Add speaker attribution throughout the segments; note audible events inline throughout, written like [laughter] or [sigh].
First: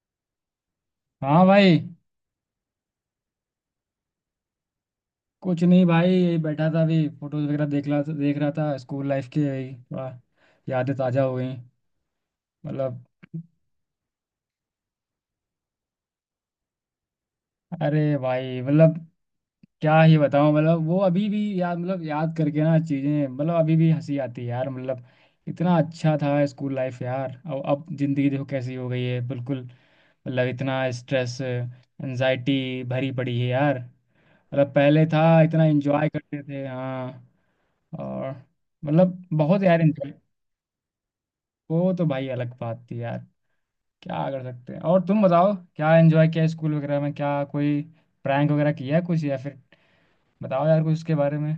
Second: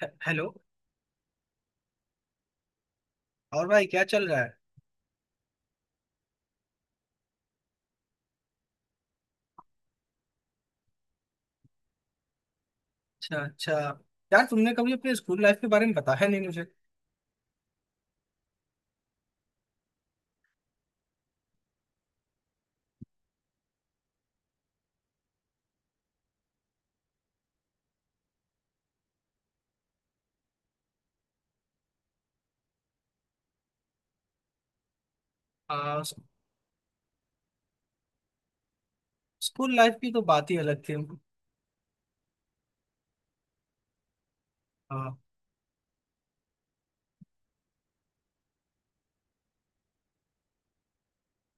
Speaker 1: Hello.
Speaker 2: हाँ भाई।
Speaker 1: और भाई क्या चल रहा है।
Speaker 2: कुछ नहीं भाई, यही बैठा था अभी फोटोज वगैरह देख रहा था स्कूल लाइफ की। यही थोड़ा यादें ताज़ा हो गई मतलब।
Speaker 1: अच्छा अच्छा। यार तुमने कभी अपने स्कूल लाइफ के बारे में बताया नहीं मुझे।
Speaker 2: अरे भाई मतलब क्या ही बताऊं। मतलब वो अभी भी याद, मतलब याद करके ना चीज़ें मतलब अभी भी हंसी आती है यार। मतलब इतना अच्छा था स्कूल लाइफ यार, और अब ज़िंदगी देखो कैसी हो गई है बिल्कुल। मतलब इतना स्ट्रेस एनजाइटी भरी पड़ी है यार। मतलब पहले था इतना
Speaker 1: आ,
Speaker 2: एंजॉय
Speaker 1: स-
Speaker 2: करते थे। हाँ। और मतलब बहुत
Speaker 1: स्कूल
Speaker 2: यार
Speaker 1: लाइफ की
Speaker 2: enjoy।
Speaker 1: तो बात ही अलग थी।
Speaker 2: वो तो भाई अलग बात थी यार। क्या कर सकते हैं। और
Speaker 1: आ,
Speaker 2: तुम बताओ क्या एंजॉय किया स्कूल वगैरह में, क्या कोई प्रैंक वगैरह किया है कुछ, या फिर बताओ यार कुछ उसके बारे में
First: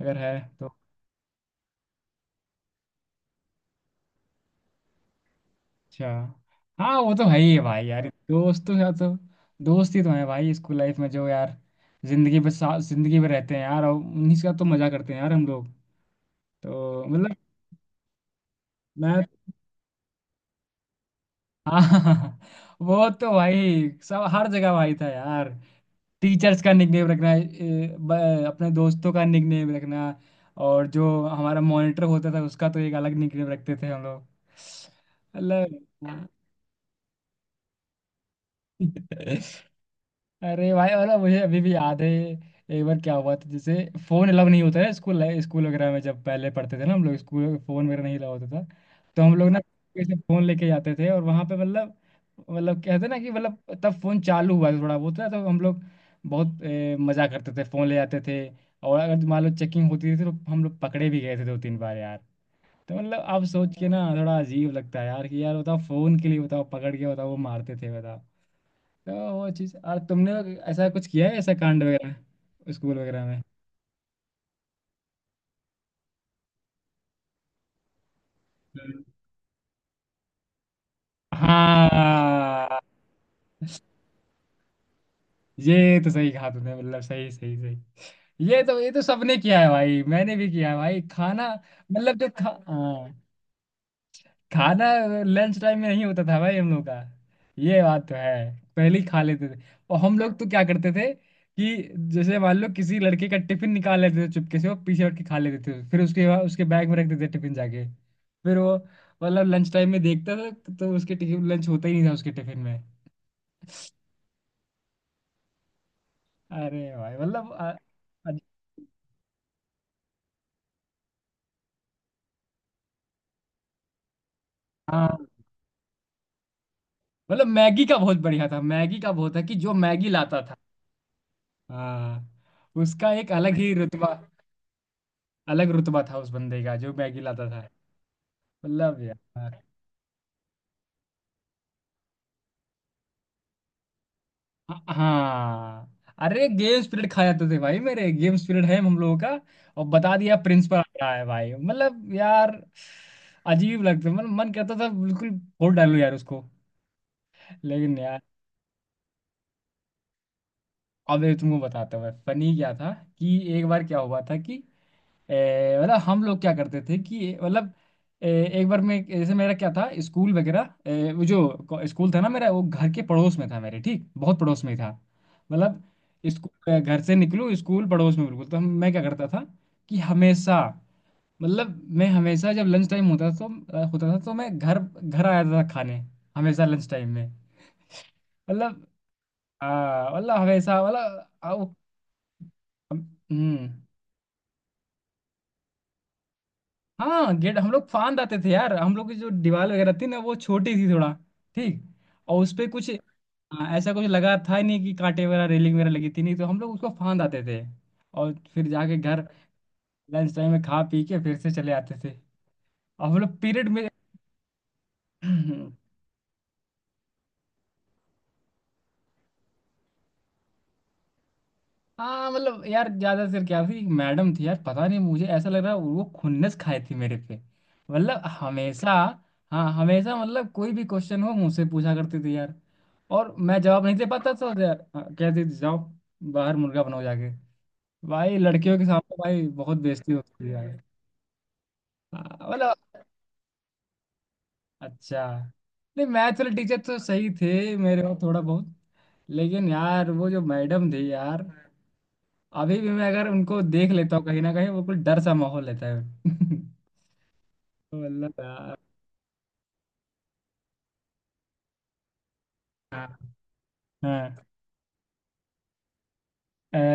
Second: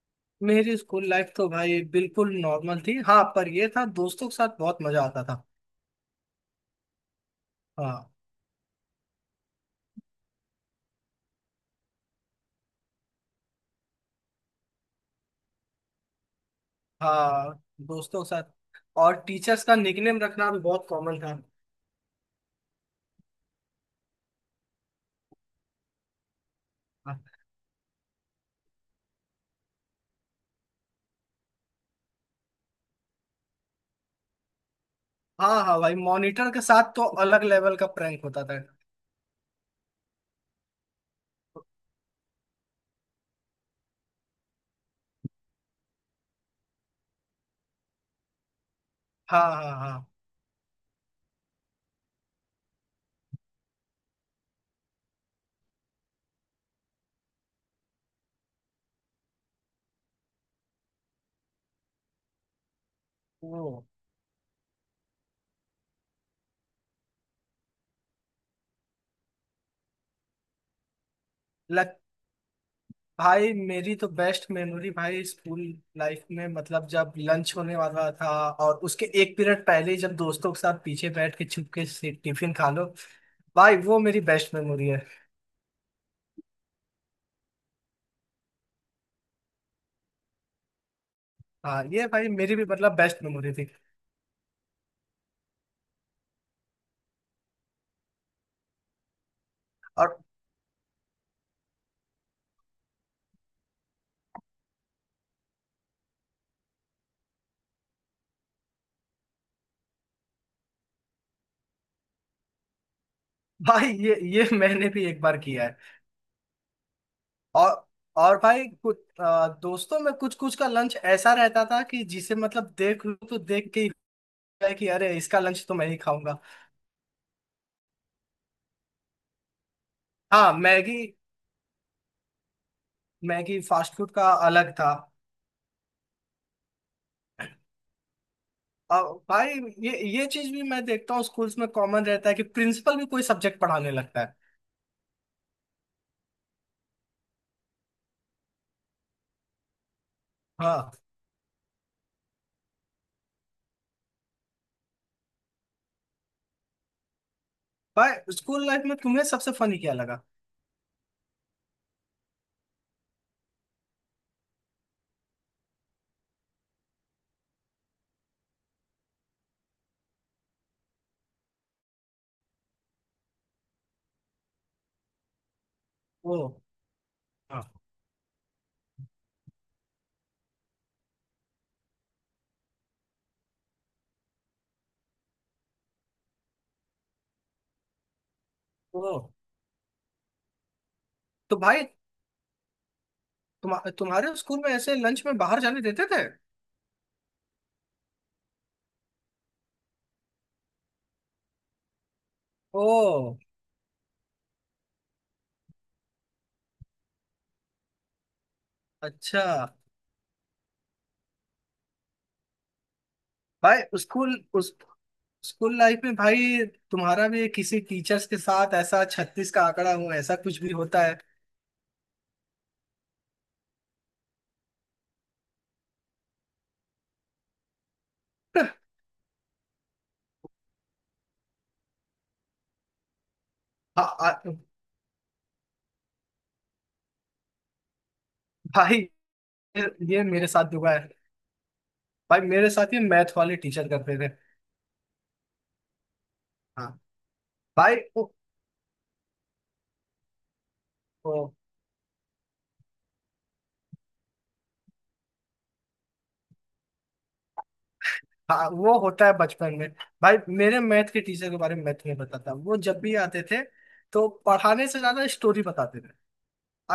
Speaker 2: अगर है तो।
Speaker 1: मेरी स्कूल लाइफ तो भाई बिल्कुल नॉर्मल थी। हाँ पर ये था दोस्तों के साथ बहुत मजा आता था।
Speaker 2: अच्छा। हाँ वो तो है ही है भाई यार,
Speaker 1: हाँ
Speaker 2: दोस्तों के साथ तो। दोस्त ही तो है भाई स्कूल लाइफ में जो यार जिंदगी पर साथ जिंदगी में रहते हैं यार, और उन्हीं के साथ तो मजा करते हैं यार हम लोग। तो मतलब
Speaker 1: हाँ। दोस्तों के साथ और
Speaker 2: मैं।
Speaker 1: टीचर्स का निकनेम रखना भी बहुत कॉमन था।
Speaker 2: हाँ। [laughs] वो तो भाई सब हर जगह भाई था यार। टीचर्स का निकनेम रखना, अपने दोस्तों का निकनेम रखना, और जो हमारा मॉनिटर होता था उसका तो एक अलग निकनेम रखते थे हम लोग।
Speaker 1: हाँ
Speaker 2: मतलब।
Speaker 1: हाँ भाई, मॉनिटर के साथ तो अलग लेवल का प्रैंक होता था।
Speaker 2: [laughs] अरे भाई और मुझे अभी भी याद है। एक बार क्या हुआ था, जैसे फोन अलाउ नहीं होता है स्कूल स्कूल वगैरह में। जब पहले पढ़ते थे ना हम लोग, स्कूल में फोन वगैरह नहीं अलाउ होता था, तो हम
Speaker 1: हाँ
Speaker 2: लोग ना
Speaker 1: हाँ हाँ,
Speaker 2: ऐसे फोन लेके जाते थे, और वहां पे मतलब कहते ना कि मतलब तब फोन चालू हुआ था थोड़ा बहुत ना, तो हम लोग बहुत मजा करते थे, फोन ले जाते थे। और अगर मान लो चेकिंग होती थी तो हम लोग पकड़े भी गए थे दो तीन बार यार। तो मतलब अब
Speaker 1: वो
Speaker 2: सोच के ना थोड़ा अजीब लगता है यार, कि यार बताओ फोन के लिए बताओ, पकड़ के बताओ, वो मारते थे बताओ। तो वो चीज। और तुमने ऐसा कुछ किया है, ऐसा कांड वगैरह स्कूल वगैरह में?
Speaker 1: भाई मेरी तो बेस्ट मेमोरी भाई स्कूल लाइफ में, मतलब जब लंच होने वाला था और
Speaker 2: हम्म।
Speaker 1: उसके एक पीरियड पहले ही जब दोस्तों के साथ पीछे बैठ के छुप के से टिफिन खा
Speaker 2: हाँ
Speaker 1: लो। भाई वो मेरी बेस्ट मेमोरी है।
Speaker 2: ये तो सही कहा तुमने, मतलब सही सही सही। ये तो सबने किया है भाई, मैंने भी किया है भाई खाना।
Speaker 1: हाँ ये
Speaker 2: मतलब जो
Speaker 1: भाई
Speaker 2: खा,
Speaker 1: मेरी भी मतलब
Speaker 2: हाँ,
Speaker 1: बेस्ट मेमोरी थी।
Speaker 2: खाना लंच टाइम में नहीं होता था भाई हम लोग का, ये बात तो है, पहले ही खा लेते थे। और हम
Speaker 1: और
Speaker 2: लोग तो क्या करते थे कि जैसे मान लो किसी लड़के का टिफिन निकाल लेते थे चुपके से, वो पीछे हट के खा लेते थे, फिर उसके बाद उसके बैग में रख देते थे टिफिन जाके। फिर वो मतलब लंच टाइम में देखता था तो उसके टिफिन लंच होता ही नहीं था उसके टिफिन में।
Speaker 1: भाई ये [laughs] मैंने भी एक बार किया है।
Speaker 2: अरे भाई मतलब
Speaker 1: और और
Speaker 2: अ-
Speaker 1: भाई कुछ दोस्तों में कुछ कुछ का लंच ऐसा रहता था कि जिसे मतलब देख लो तो देख के ही होता है कि अरे,
Speaker 2: हाँ।
Speaker 1: इसका लंच तो मैं ही खाऊंगा।
Speaker 2: मतलब मैगी का बहुत बढ़िया था, मैगी का बहुत था कि जो मैगी लाता
Speaker 1: हाँ
Speaker 2: था,
Speaker 1: मैगी।
Speaker 2: हाँ, उसका एक अलग
Speaker 1: मैगी
Speaker 2: ही
Speaker 1: फास्ट फूड
Speaker 2: रुतबा,
Speaker 1: का अलग था।
Speaker 2: अलग रुतबा था उस बंदे का जो मैगी लाता था। मतलब
Speaker 1: आ, भाई
Speaker 2: यार।
Speaker 1: ये चीज भी मैं देखता हूँ स्कूल्स में कॉमन रहता है कि प्रिंसिपल भी कोई सब्जेक्ट पढ़ाने लगता है।
Speaker 2: हाँ। अरे गेम स्पिरिट खा जाते थे भाई, मेरे गेम स्पिरिट है हम लोगों का, और बता दिया प्रिंसिपल आ
Speaker 1: हाँ
Speaker 2: रहा है भाई। मतलब यार अजीब लगता है, मतलब मन कहता था बिल्कुल फोड़ डालूं यार उसको, लेकिन यार।
Speaker 1: भाई, स्कूल लाइफ में तुम्हें सबसे फनी क्या लगा?
Speaker 2: अब ये तुमको बताता हूँ फनी क्या था। कि एक बार क्या हुआ था, कि मतलब हम लोग क्या करते थे कि मतलब ए, एक बार मैं, जैसे मेरा क्या था स्कूल वगैरह वो जो स्कूल था ना मेरा, वो घर के पड़ोस में था मेरे, ठीक बहुत पड़ोस में ही था। मतलब
Speaker 1: वो
Speaker 2: स्कूल घर से निकलूँ,
Speaker 1: हाँ।
Speaker 2: स्कूल पड़ोस में बिल्कुल, तो हम मैं क्या करता था कि हमेशा, मतलब मैं हमेशा जब लंच टाइम होता था तो होता था तो मैं घर घर आ जाता था खाने, हमेशा लंच टाइम में। मतलब
Speaker 1: ओ
Speaker 2: मतलब हमेशा मतलब
Speaker 1: तो भाई,
Speaker 2: हम्म।
Speaker 1: तुम्हारे स्कूल में ऐसे लंच में बाहर जाने देते थे?
Speaker 2: हाँ गेट हम लोग फांद आते थे यार, हम लोग की जो दीवार वगैरह थी ना वो छोटी थी थोड़ा, ठीक, और उस पे कुछ,
Speaker 1: ओ
Speaker 2: हाँ, ऐसा कुछ लगा था ही नहीं कि कांटे वगैरह रेलिंग वगैरह लगी थी नहीं, तो हम लोग उसको फांद आते थे। और फिर जाके घर
Speaker 1: अच्छा।
Speaker 2: लंच टाइम में खा पी के फिर से चले आते थे, और हम लोग पीरियड
Speaker 1: भाई
Speaker 2: में।
Speaker 1: उस
Speaker 2: [clears throat]
Speaker 1: स्कूल लाइफ में भाई तुम्हारा भी किसी टीचर्स के साथ ऐसा छत्तीस का आंकड़ा हो ऐसा कुछ भी होता है?
Speaker 2: हाँ मतलब यार, ज्यादा सिर क्या थी, एक मैडम थी यार, पता नहीं मुझे ऐसा लग रहा है वो खुन्नस खाई थी मेरे पे। मतलब
Speaker 1: [laughs]
Speaker 2: हमेशा, हाँ हमेशा, मतलब कोई भी क्वेश्चन हो मुझसे पूछा करती थी यार, और मैं जवाब नहीं
Speaker 1: आ,
Speaker 2: दे पाता
Speaker 1: आ,
Speaker 2: था यार, हाँ, कहती थी जाओ बाहर मुर्गा बनाओ जाके। भाई लड़कियों के
Speaker 1: भाई
Speaker 2: सामने भाई बहुत
Speaker 1: ये
Speaker 2: बेइज्जती
Speaker 1: ये
Speaker 2: होती
Speaker 1: मेरे
Speaker 2: है
Speaker 1: साथ
Speaker 2: यार।
Speaker 1: हुआ है।
Speaker 2: हाँ,
Speaker 1: भाई मेरे
Speaker 2: मतलब।
Speaker 1: साथ ये मैथ वाले टीचर करते थे।
Speaker 2: अच्छा। नहीं मैथ्स वाले टीचर
Speaker 1: हाँ।
Speaker 2: तो सही थे
Speaker 1: भाई
Speaker 2: मेरे और, थोड़ा बहुत। लेकिन यार वो जो मैडम थी यार,
Speaker 1: वो,
Speaker 2: अभी भी मैं अगर उनको देख लेता हूँ कहीं ना कहीं, वो कुछ डर सा माहौल रहता है। [laughs] मतलब
Speaker 1: हाँ,
Speaker 2: यार।
Speaker 1: वो होता है बचपन में। भाई मेरे मैथ के टीचर के बारे में मैं तुम्हें बताता हूँ। वो जब
Speaker 2: हाँ।
Speaker 1: भी आते थे तो
Speaker 2: हाँ,
Speaker 1: पढ़ाने से ज्यादा स्टोरी बताते थे।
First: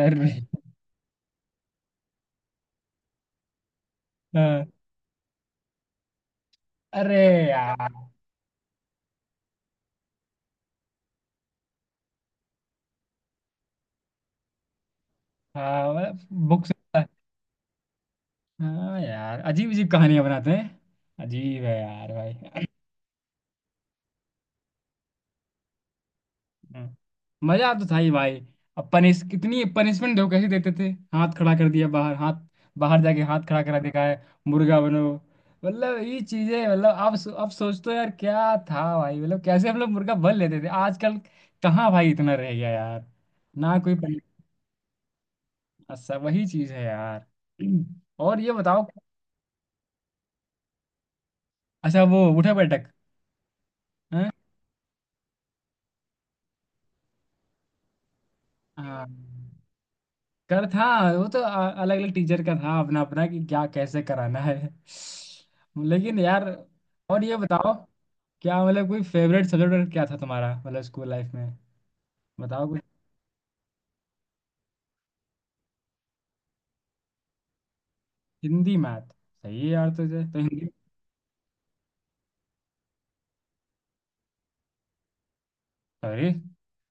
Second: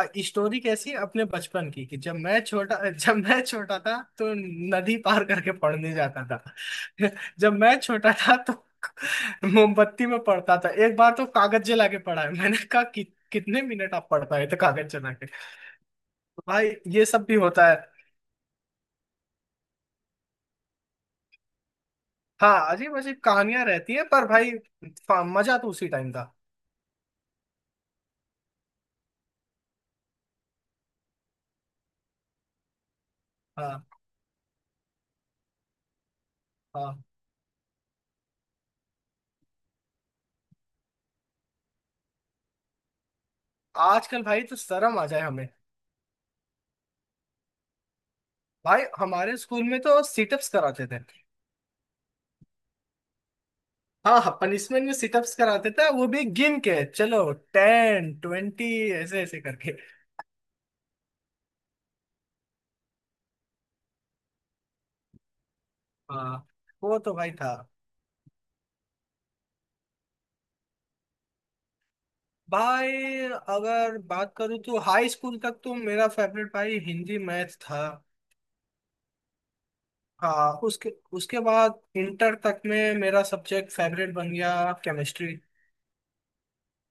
Speaker 1: और स्टोरी कैसी, अपने बचपन की कि जब मैं छोटा [laughs] जब मैं छोटा था तो
Speaker 2: हाँ,
Speaker 1: नदी पार करके पढ़ने जाता था।
Speaker 2: अरे
Speaker 1: [laughs] जब मैं
Speaker 2: यार
Speaker 1: छोटा था तो [laughs] मोमबत्ती में पढ़ता था। एक बार तो कागज जला के पढ़ा है। मैंने कहा कि कितने मिनट आप पढ़ पाए थे कागज जला के?
Speaker 2: हाँ।
Speaker 1: तो
Speaker 2: बुक
Speaker 1: भाई
Speaker 2: से।
Speaker 1: ये सब भी होता है।
Speaker 2: हाँ यार अजीब अजीब कहानियां बनाते हैं, अजीब है यार भाई।
Speaker 1: हाँ अजीब अजीब कहानियां रहती हैं पर भाई मजा तो उसी टाइम था।
Speaker 2: [laughs] मजा तो था ही भाई। अब पनिश, कितनी पनिशमेंट देखो कैसे देते थे। हाथ खड़ा कर दिया, बाहर हाथ, बाहर जाके हाथ खड़ा करा,
Speaker 1: हाँ
Speaker 2: देखा है, मुर्गा बनो। मतलब ये चीजें, मतलब
Speaker 1: हाँ।
Speaker 2: आप सोचते हो यार क्या था भाई, मतलब कैसे हम लोग मुर्गा बन लेते थे, आजकल कहाँ भाई इतना रह गया यार, ना कोई
Speaker 1: आजकल
Speaker 2: पनिशमेंट,
Speaker 1: भाई तो शर्म आ जाए हमें।
Speaker 2: सब वही चीज है यार। और ये
Speaker 1: भाई
Speaker 2: बताओ।
Speaker 1: हमारे स्कूल में तो सिटअप्स कराते थे।
Speaker 2: अच्छा वो उठक बैठक?
Speaker 1: हाँ
Speaker 2: हैं?
Speaker 1: हाँ, पनिशमेंट में सिटअप्स कराते थे, वो भी गिन के, चलो 10 20
Speaker 2: हाँ
Speaker 1: ऐसे ऐसे करके।
Speaker 2: कर था। वो तो अलग अलग टीचर का था अपना अपना, कि क्या कैसे कराना है, लेकिन
Speaker 1: हाँ
Speaker 2: यार।
Speaker 1: वो तो
Speaker 2: और
Speaker 1: भाई
Speaker 2: ये
Speaker 1: था।
Speaker 2: बताओ, क्या, मतलब कोई फेवरेट सब्जेक्ट क्या था तुम्हारा मतलब स्कूल लाइफ में, बताओ कुछ।
Speaker 1: भाई अगर बात करूँ तो हाई स्कूल तक तो मेरा फेवरेट भाई हिंदी मैथ था।
Speaker 2: हिंदी मैथ। सही है यार, तुझे तो
Speaker 1: हाँ।
Speaker 2: हिंदी।
Speaker 1: उसके उसके बाद इंटर तक में मेरा सब्जेक्ट फेवरेट बन गया केमिस्ट्री।
Speaker 2: अरे।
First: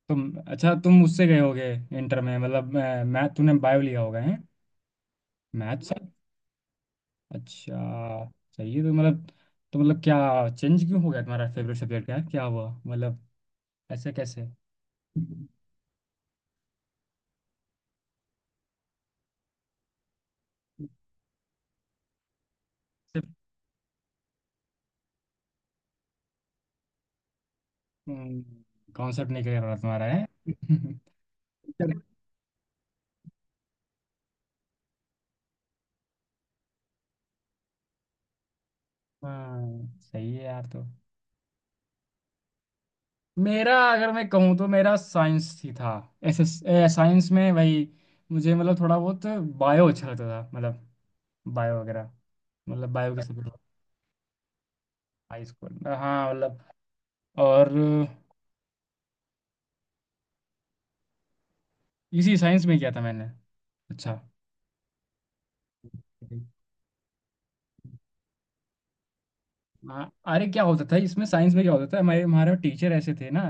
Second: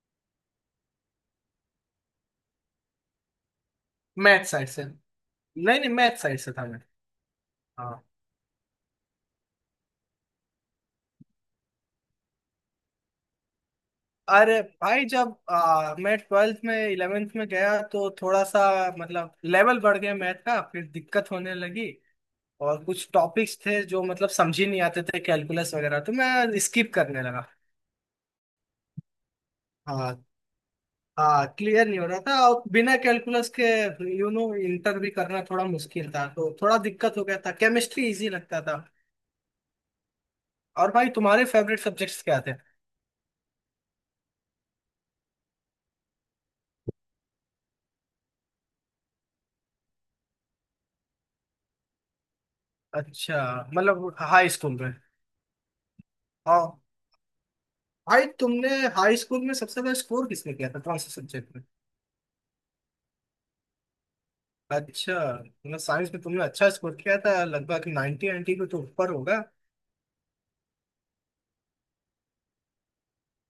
Speaker 2: तुम। अच्छा, तुम उससे गए होगे, इंटर में मतलब मैथ, तूने बायो लिया होगा है?
Speaker 1: मैथ साइड से। नहीं
Speaker 2: मैथ
Speaker 1: नहीं,
Speaker 2: से।
Speaker 1: मैथ साइड से था मैं।
Speaker 2: अच्छा।
Speaker 1: हाँ।
Speaker 2: सही है, तो मतलब, तो मतलब क्या चेंज क्यों हो गया तुम्हारा फेवरेट सब्जेक्ट, क्या क्या हुआ मतलब, ऐसे कैसे?
Speaker 1: अरे भाई, जब मैं ट्वेल्थ में 11th में गया तो थोड़ा सा मतलब लेवल बढ़ गया मैथ का, फिर दिक्कत होने लगी। और कुछ टॉपिक्स थे जो मतलब समझ ही नहीं आते थे कैलकुलस वगैरह, तो मैं स्किप करने लगा।
Speaker 2: कॉन्सेप्ट नहीं क्लियर हो रहा तुम्हारा
Speaker 1: हाँ
Speaker 2: है। [laughs]
Speaker 1: हाँ क्लियर नहीं
Speaker 2: चलो।
Speaker 1: हो रहा था और बिना कैलकुलस के इंटर भी करना थोड़ा मुश्किल था, तो थोड़ा दिक्कत हो गया था, केमिस्ट्री इजी लगता था।
Speaker 2: हाँ सही है यार तो।
Speaker 1: और भाई तुम्हारे फेवरेट सब्जेक्ट्स क्या थे?
Speaker 2: मेरा अगर मैं कहूँ तो मेरा साइंस ही था ऐसे। साइंस में भाई मुझे मतलब थोड़ा बहुत बायो अच्छा लगता था, मतलब बायो वगैरह, मतलब बायो के
Speaker 1: अच्छा
Speaker 2: सब्जेक्ट।
Speaker 1: मतलब हाई स्कूल में।
Speaker 2: हाई स्कूल में। हाँ मतलब।
Speaker 1: हाँ।
Speaker 2: और
Speaker 1: भाई तुमने हाई स्कूल में सबसे ज्यादा स्कोर किसने किया था, कौन से सब्जेक्ट में?
Speaker 2: इसी साइंस में किया था मैंने। अच्छा।
Speaker 1: अच्छा मतलब साइंस में तुमने अच्छा स्कोर किया था, लगभग 90, 90 के तो ऊपर होगा।
Speaker 2: हाँ अरे क्या होता था इसमें, साइंस में क्या होता था, हमारे हमारे टीचर ऐसे थे ना,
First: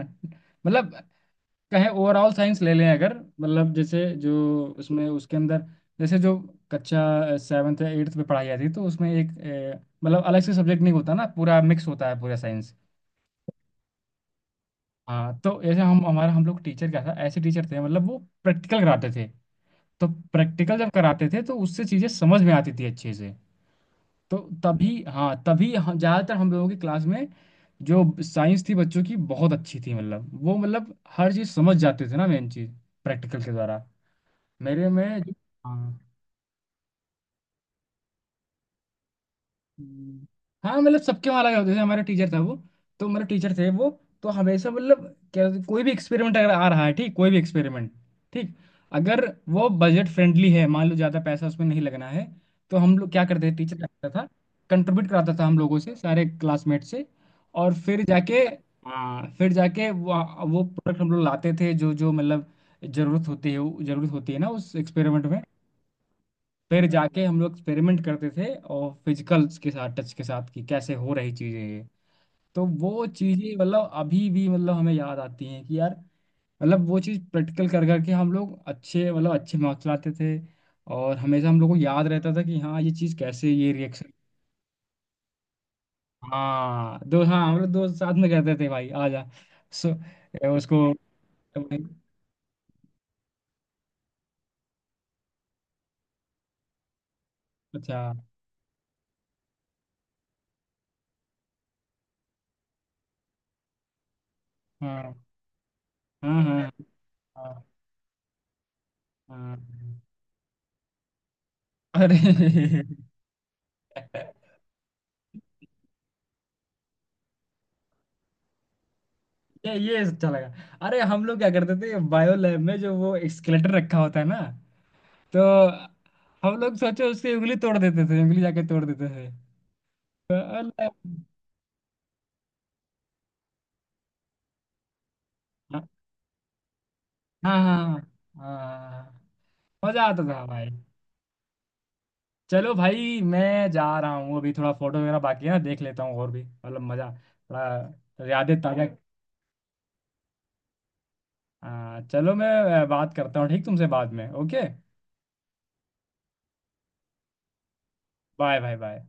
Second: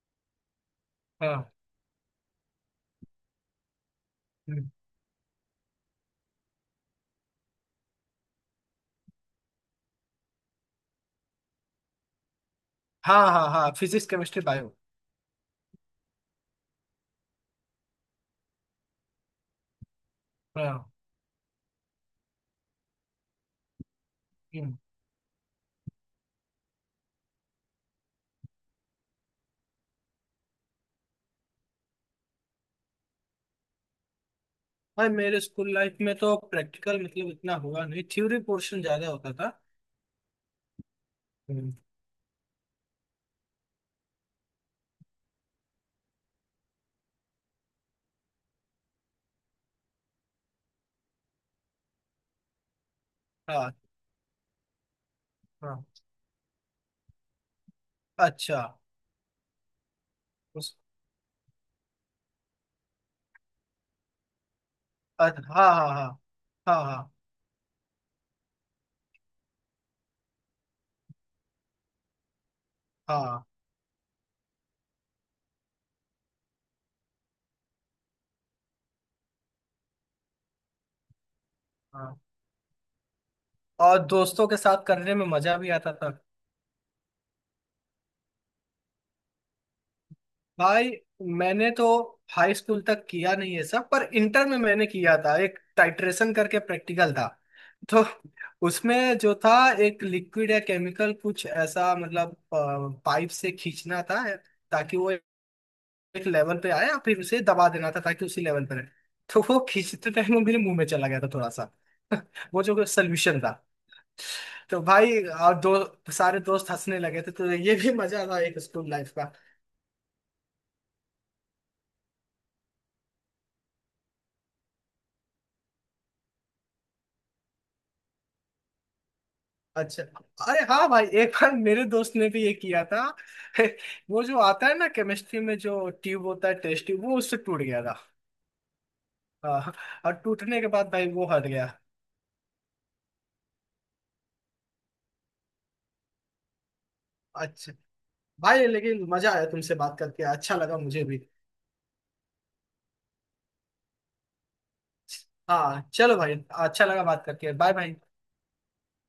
Speaker 2: मतलब
Speaker 1: हाँ।
Speaker 2: कहें ओवरऑल साइंस ले लें अगर, मतलब जैसे जो
Speaker 1: हम्म।
Speaker 2: उसमें उसके अंदर, जैसे जो कक्षा सेवन्थ या एट्थ में पढ़ाई जाती है, तो उसमें एक मतलब अलग से सब्जेक्ट नहीं होता ना, पूरा मिक्स होता है पूरा साइंस।
Speaker 1: हाँ हाँ हाँ, फिजिक्स केमिस्ट्री बायो।
Speaker 2: हाँ तो ऐसे हम लोग टीचर क्या था, ऐसे टीचर थे मतलब वो प्रैक्टिकल कराते थे। तो प्रैक्टिकल जब
Speaker 1: हाँ।
Speaker 2: कराते थे तो उससे चीज़ें समझ में आती थी अच्छे से। तो
Speaker 1: हम्म।
Speaker 2: तभी, हाँ तभी हम ज़्यादातर हम लोगों की क्लास में जो साइंस थी बच्चों की बहुत अच्छी थी, मतलब वो मतलब हर चीज़ समझ जाते थे ना मेन चीज़ प्रैक्टिकल के द्वारा। मेरे
Speaker 1: भाई
Speaker 2: में
Speaker 1: मेरे स्कूल लाइफ
Speaker 2: हाँ
Speaker 1: में तो प्रैक्टिकल मतलब इतना हुआ नहीं, थ्योरी पोर्शन ज्यादा होता था।
Speaker 2: हम्म, हाँ मतलब सबके वहाँ लगे होते
Speaker 1: हम्म।
Speaker 2: थे, हमारा टीचर था वो, तो मेरे टीचर थे वो, तो हमेशा मतलब क्या होता- है, कोई भी एक्सपेरिमेंट अगर आ रहा है, ठीक, कोई भी एक्सपेरिमेंट, ठीक, अगर वो बजट फ्रेंडली है मान लो, ज़्यादा पैसा उसमें नहीं लगना है, तो हम लोग क्या करते थे,
Speaker 1: हाँ
Speaker 2: टीचर क्या करता था कंट्रीब्यूट कराता था हम लोगों
Speaker 1: हाँ।
Speaker 2: से, सारे क्लासमेट से, और फिर जाके,
Speaker 1: अच्छा
Speaker 2: हाँ फिर जाके वो
Speaker 1: उस
Speaker 2: प्रोडक्ट हम लोग लाते थे, जो जो मतलब ज़रूरत होती है जरूरत होती है ना उस एक्सपेरिमेंट में।
Speaker 1: हाँ हाँ हाँ हाँ
Speaker 2: फिर
Speaker 1: हाँ
Speaker 2: जाके हम लोग एक्सपेरिमेंट करते थे और फिजिकल्स के साथ टच के साथ कि कैसे हो रही चीज़ें ये। तो वो
Speaker 1: हाँ
Speaker 2: चीज़ें मतलब अभी भी मतलब हमें याद आती हैं कि यार, मतलब वो चीज़ प्रैक्टिकल कर करके हम लोग अच्छे, मतलब अच्छे मार्क्स लाते थे, और हमेशा हम लोग को याद
Speaker 1: हाँ।
Speaker 2: रहता था कि हाँ ये चीज़ कैसे, ये
Speaker 1: और
Speaker 2: रिएक्शन।
Speaker 1: दोस्तों के साथ करने में मजा भी आता था।
Speaker 2: हाँ दो, हाँ हम लोग दोस्त साथ में कहते थे भाई आ जा। सो उसको।
Speaker 1: भाई मैंने तो हाई स्कूल तक किया नहीं है सब, पर इंटर में मैंने किया था एक टाइट्रेशन करके प्रैक्टिकल था।
Speaker 2: अच्छा।
Speaker 1: तो उसमें जो था एक लिक्विड या केमिकल कुछ ऐसा, मतलब पाइप से खींचना था ताकि वो
Speaker 2: हाँ
Speaker 1: एक
Speaker 2: हाँ
Speaker 1: लेवल पे
Speaker 2: हाँ।
Speaker 1: आए और फिर उसे
Speaker 2: हाँ
Speaker 1: दबा देना था ताकि उसी लेवल पे रहे।
Speaker 2: हाँ
Speaker 1: तो वो
Speaker 2: हाँ।
Speaker 1: खींचते टाइम वो मेरे मुंह में चला गया था थोड़ा सा।
Speaker 2: अरे
Speaker 1: [laughs] वो जो सोल्यूशन था।
Speaker 2: [laughs]
Speaker 1: तो भाई, और दो सारे दोस्त हंसने लगे थे, तो ये भी मजा था एक स्कूल लाइफ।
Speaker 2: ये अच्छा लगा। अरे हम लोग क्या करते थे, बायो लैब में जो वो स्केलेटन रखा होता है ना, तो हम लोग सोचो उसकी उंगली तोड़ देते थे, उंगली जाके तोड़ देते थे।
Speaker 1: अच्छा।
Speaker 2: तो
Speaker 1: अरे हाँ भाई, एक बार मेरे दोस्त ने भी ये किया था। [laughs] वो जो आता है ना केमिस्ट्री में, जो ट्यूब होता है टेस्ट ट्यूब, वो उससे
Speaker 2: हाँ
Speaker 1: टूट गया था।
Speaker 2: हाँ हाँ हाँ,
Speaker 1: हाँ।
Speaker 2: मजा
Speaker 1: और
Speaker 2: आता था
Speaker 1: टूटने के
Speaker 2: भाई।
Speaker 1: बाद भाई वो हट गया।
Speaker 2: चलो भाई मैं जा रहा हूँ, अभी थोड़ा फोटो वगैरह बाकी है ना, देख लेता हूँ और भी, मतलब मजा,
Speaker 1: अच्छा
Speaker 2: थोड़ा यादें
Speaker 1: भाई,
Speaker 2: ताजा।
Speaker 1: लेकिन मजा आया तुमसे बात करके, अच्छा लगा मुझे भी।
Speaker 2: हाँ चलो, मैं बात करता हूँ ठीक तुमसे बाद में, ओके।
Speaker 1: हाँ चलो भाई, अच्छा लगा बात करके। Bye bye.
Speaker 2: Bye bye bye.